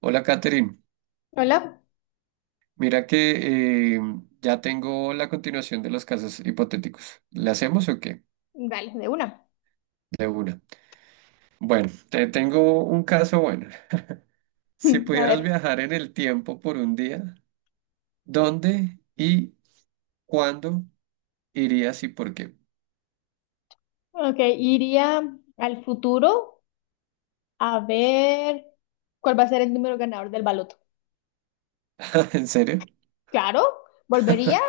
Hola, Catherine. Hola, Mira que ya tengo la continuación de los casos hipotéticos. ¿Le hacemos o qué? vale, de una. De una. Bueno, te tengo un caso bueno. Si A pudieras ver, viajar en el tiempo por un día, ¿dónde y cuándo irías y por qué? ok, iría al futuro a ver cuál va a ser el número ganador del baloto. ¿En serio? Claro, volvería,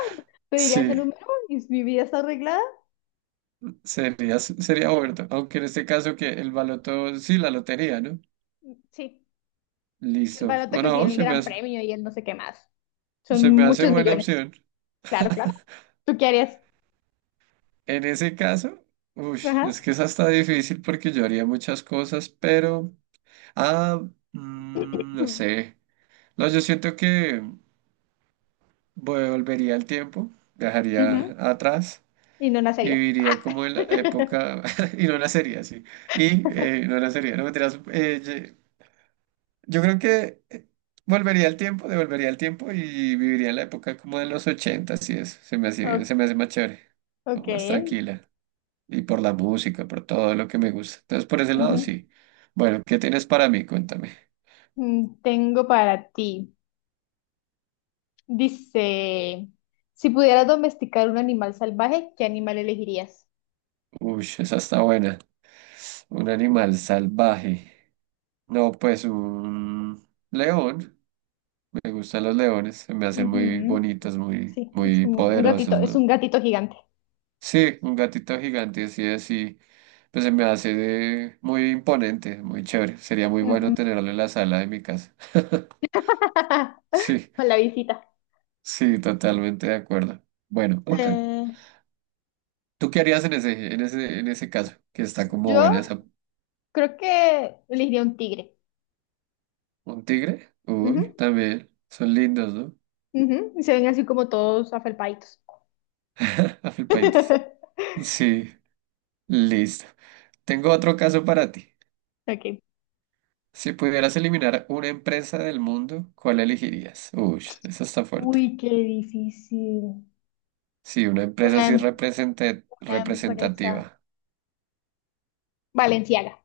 pediría ese Sí, número y si mi vida está arreglada. sería bueno. Aunque en este caso que el baloto, sí, la lotería, ¿no? Sí, sí, el Listo. baloto que Bueno, tiene el gran premio y el no sé qué más. Son se me hace muchos buena millones. opción. Claro, claro. ¿Tú qué harías? En ese caso, uy, Ajá. es que es hasta difícil porque yo haría muchas cosas, pero... Ah, no Ujú. sé. No, yo siento que volvería al tiempo, Ujú. viajaría atrás Y no y nacerías. Ah. viviría como en la época... y no nacería así. Y no nacería, no mentiras, yo creo que volvería al tiempo, devolvería al tiempo y viviría en la época como de los ochentas y eso. O- Se me hace más chévere, Ok. como más tranquila. Y por la música, por todo lo que me gusta. Entonces, por ese lado, Ujú. sí. Bueno, ¿qué tienes para mí? Cuéntame. Tengo para ti. Dice, si pudieras domesticar un animal salvaje, ¿qué animal elegirías? Uy, esa está buena. Un animal salvaje. No, pues un león. Me gustan los leones. Se me hacen muy Ujú. bonitos, muy, Sí, es muy como un gatito, poderosos, es ¿no? un gatito gigante. Sí, un gatito gigante así, así. Pues se me hace muy imponente, muy chévere. Sería muy bueno Ujú. tenerlo en la sala de mi casa. Sí, Con la visita. sí, totalmente de acuerdo. Bueno, ok. Eh, ¿Tú qué harías en ese caso? Que está como yo buena esa. creo que elegiría un tigre. ¿Un tigre? Uy, Ujú, también. Son lindos, ¿no? ujú. Y se ven así como todos afelpaditos. Afilpaditos. Sí, listo. Tengo otro caso para ti. Ok. Si pudieras eliminar una empresa del mundo, ¿cuál elegirías? Uy, eso está fuerte. Uy, qué difícil. Sí, una empresa Una, así em- una empresa. representativa. Valenciaga.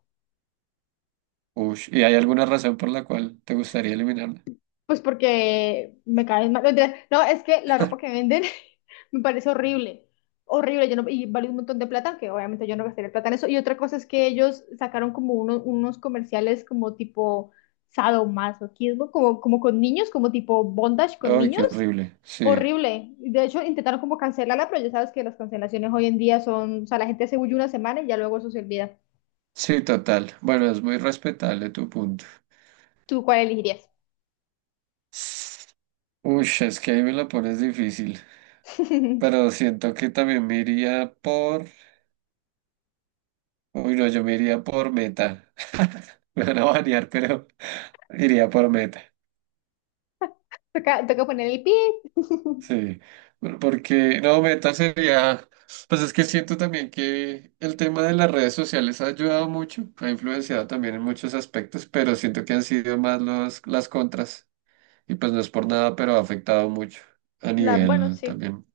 Uy, ¿y hay alguna razón por la cual te gustaría eliminarla? Pues porque me caen mal. No, mentira. No, es que la ropa que venden me parece horrible. Horrible. Yo no, y vale un montón de plata, que obviamente yo no gastaría plata en eso. Y otra cosa es que ellos sacaron como unos comerciales como tipo sadomasoquismo, como con niños, como tipo bondage con Ay, qué niños. horrible. Sí, Horrible. De hecho, intentaron como cancelarla, pero ya sabes que las cancelaciones hoy en día son, o sea, la gente se huye una semana y ya luego eso se olvida. sí, total. Bueno, es muy respetable tu punto. ¿Tú cuál elegirías? Uy, es que ahí me la pones difícil. Pero siento que también me iría por. Uy, no, yo me iría por Meta. Me van a banear, pero iría por Meta. Toca, toca poner el pi. Sí. Porque, no, Meta sería. Pues es que siento también que el tema de las redes sociales ha ayudado mucho, ha influenciado también en muchos aspectos, pero siento que han sido más los, las contras. Y pues no es por nada, pero ha afectado mucho a Bueno, nivel sí. también,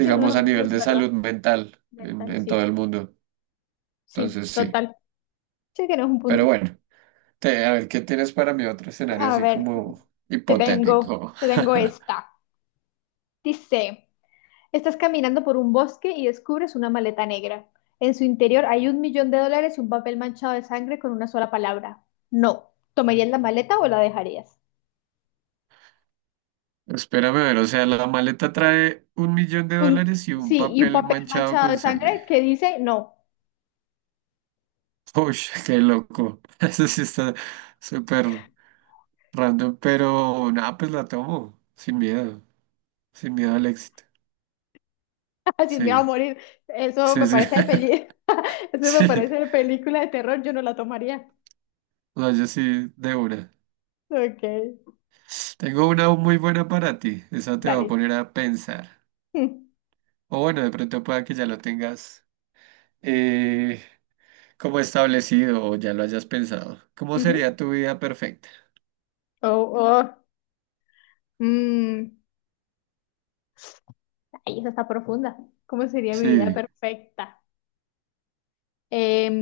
Sí, no, a es no nivel es de verdad. salud mental en Mental, en sí. todo el mundo. Sí, Entonces sí, total. Sí, que no es un pero punto. bueno, a ver qué tienes para mi otro escenario A así ver, como te tengo, hipotético. te tengo esta. Dice, estás caminando por un bosque y descubres una maleta negra. En su interior hay $1 millón y un papel manchado de sangre con una sola palabra. No. ¿Tomarías la maleta o la dejarías? Espérame a ver, o sea, la maleta trae un millón de Un, dólares y un sí, y un papel papel manchado manchado con de sangre. sangre que dice no. Uy, qué loco. Eso sí está súper random, pero nada, pues la tomo, sin miedo, sin miedo al éxito. Así me va a Sí, morir. Eso sí, me sí, parece de peli. Eso me sí, parece de película de terror. Yo no la tomaría. no, yo sí, de una. Ok. Tengo una muy buena para ti, esa te va a Dale. poner a pensar. Mm, O bueno, de pronto pueda que ya lo tengas eh, como establecido o ya lo hayas pensado. ¿Cómo ujú. sería tu vida perfecta? Oh, oh, mm, ay, esa está profunda. ¿Cómo sería mi vida Sí, perfecta? Em,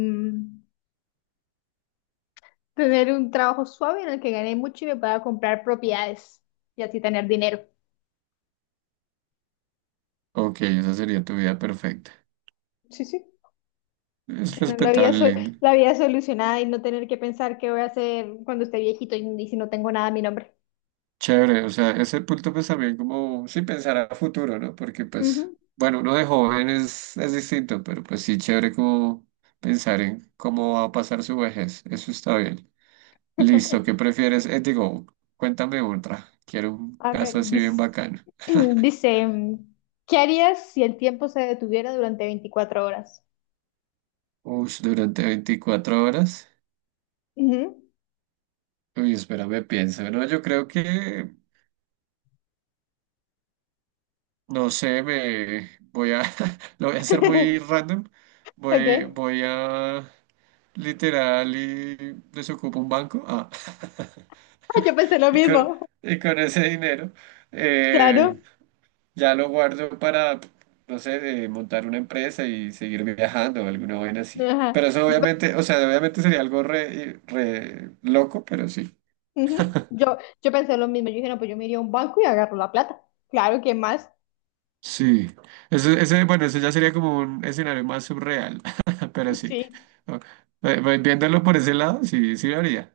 tener un trabajo suave en el que gane mucho y me pueda comprar propiedades y así tener dinero. ok, esa sería tu vida perfecta. Sí, sí. Es Tener la vida, respetable, lindo. la vida solucionada y no tener que pensar qué voy a hacer cuando esté viejito y si no tengo nada a mi nombre. Chévere, o sea, ese punto pues también como, sí, pensar a futuro, ¿no? Porque pues, Ujú. bueno, uno de joven es distinto, pero pues sí, chévere como pensar en cómo va a pasar su vejez. Eso está bien. Listo, ¿qué prefieres? Digo, cuéntame otra. Quiero un A ver, caso así bien dice, bacano. dice, ¿qué harías si el tiempo se detuviera durante 24 horas? Ush, durante 24 horas. Ujú. Uy, espérame, pienso. No, yo creo que, no sé, lo voy a hacer muy random. Voy, Ok. voy a, literal, y desocupo un banco. Ah. Yo pensé lo Y con, mismo, y con ese dinero, eh, claro. ya lo guardo para, no sé, montar una empresa y seguir viajando o alguna vaina así. Ajá. Pero eso Yo, pe- obviamente, o sea, obviamente sería algo re loco, pero sí. ujú. Yo pensé lo mismo. Yo dije, no, pues yo me iría a un banco y agarro la plata. Claro, ¿quién más? Sí, bueno, ese ya sería como un escenario más surreal, pero sí. Sí, O- Viéndolo por ese lado, sí, sí lo haría.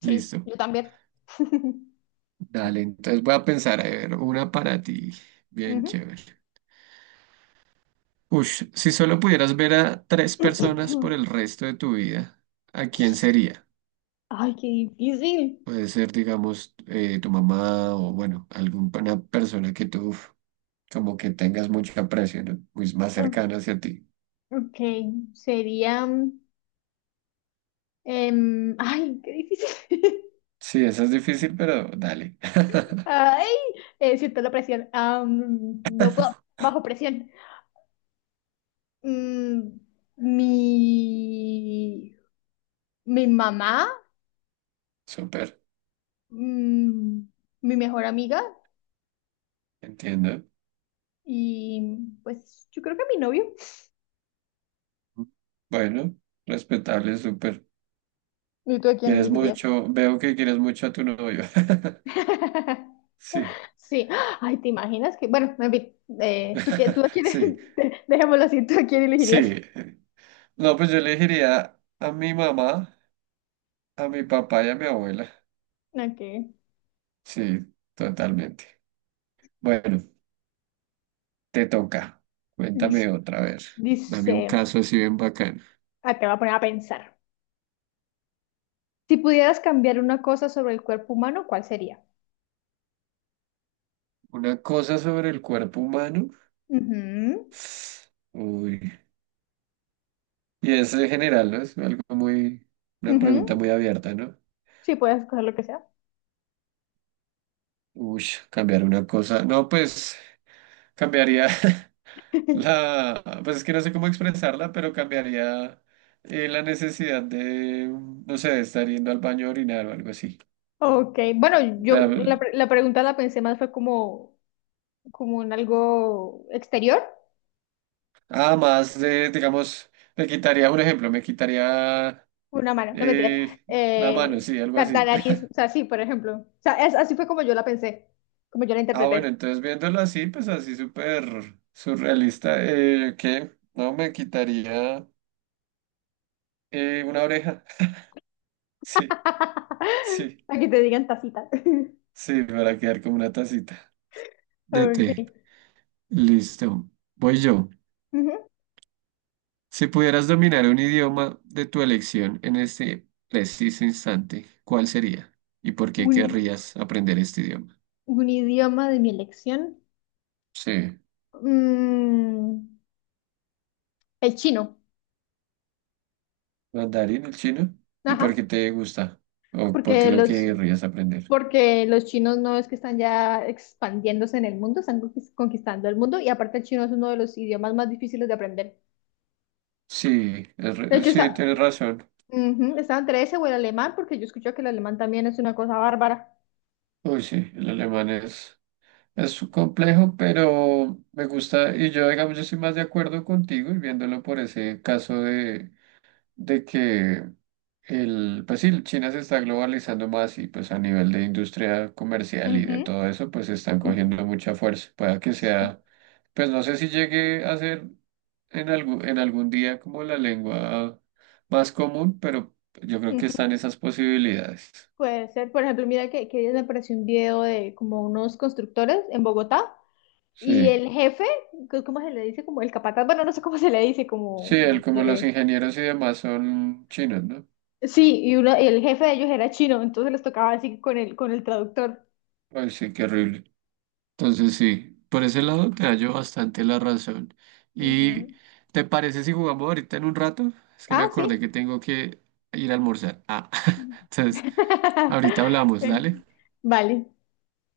sí, Listo. yo también. Dale, entonces voy a pensar, a ver, una para ti. Bien Ujú. chévere. Ush, si solo pudieras ver a 3 personas por el resto de tu vida, ¿a quién sería? Ay, qué difícil. Puede ser, digamos, tu mamá o, bueno, alguna persona que tú uf, como que tengas mucho aprecio, ¿no? Pues más Mm, cercana hacia ti. Ok, sería. Ay, qué difícil. Sí, eso es difícil, pero dale. Ay, siento la presión. No puedo, bajo presión. Mm, mi, mi mamá, Súper, mm, mi mejor amiga entiendo. y pues yo creo que mi novio. Bueno, respetable, súper. ¿Y tú a quién Quieres elegirías? mucho, veo que quieres mucho a tu novio. Sí, Sí, ay, ¿te imaginas que? Bueno, en fin, ¿tú, qué, tú a quién, sí, dejémoslo así, ¿tú a quién elegirías? sí. No, pues yo le diría a mi mamá, a mi papá y a mi abuela. Ok, Sí, totalmente. Bueno, te toca. Cuéntame Dis- otra vez. Dame un dice, caso así bien bacano. Te voy a poner a pensar. Si pudieras cambiar una cosa sobre el cuerpo humano, ¿cuál sería? Una cosa sobre el cuerpo humano. Ujú, Uy. Y eso en general, ¿no? Una pregunta ujú. muy abierta, ¿no? Sí, puedes escoger lo que sea. Uy, cambiar una cosa. No, pues cambiaría la, pues es que no sé cómo expresarla, pero cambiaría la necesidad de, no sé, de estar yendo al baño a orinar o algo así. Ok, bueno, O sea, yo la pregunta la pensé más fue como, en algo exterior, además de, digamos, me quitaría Una mano, no mentiras. eh, la mano, Eh, sí, algo la, la así. nariz, o sea, sí, por ejemplo. O sea, así fue como yo la pensé, como yo la Ah, bueno, interpreté. entonces viéndolo así, pues así súper surrealista, ¿qué? No, me quitaría una oreja. Sí, sí, Aquí te digan tacita. sí, para quedar como una tacita de Ok. té. Listo. Voy yo. Ujú. Si pudieras dominar un idioma de tu elección en este preciso instante, ¿cuál sería? ¿Y por qué Un, querrías aprender este idioma? un idioma de mi elección. Sí, Mm, el chino. mandarín, el chino. ¿Y por Ajá. qué te gusta? ¿O por qué Porque lo los, querrías aprender? porque los chinos no es que están ya expandiéndose en el mundo, están conquistando el mundo y aparte el chino es uno de los idiomas más difíciles de aprender. Sí, es De hecho, sí, tienes razón. Ujú, Estaba entre ese o el alemán, porque yo escucho que el alemán también es una cosa bárbara. Uy, sí, el alemán es complejo, pero me gusta, y yo, digamos, yo estoy más de acuerdo contigo y viéndolo por ese caso de que el, pues sí, China se está globalizando más y pues a nivel de industria comercial y Ujú, de todo eso, pues están ujú. cogiendo mucha fuerza. Pueda que Sí. sea, pues no sé si llegue a ser en algún día como la lengua más común, pero yo creo que Ujú. están esas posibilidades. Puede ser, por ejemplo, mira que ayer me apareció un video de como unos constructores en Bogotá y Sí, el jefe, ¿cómo se le dice? Como el capataz, bueno, no sé cómo se le dice, sí, como él el como los que-. ingenieros y demás son chinos, ¿no? Sí, y el jefe de ellos era chino, entonces les tocaba así con con el traductor. Ay, sí, qué horrible. Entonces sí, por ese lado te hallo bastante la razón. ¿Y Ujú. te parece si jugamos ahorita en un rato? Es que me Ah, acordé sí. que tengo que ir a almorzar. Ah, entonces, ahorita hablamos, dale. Vale.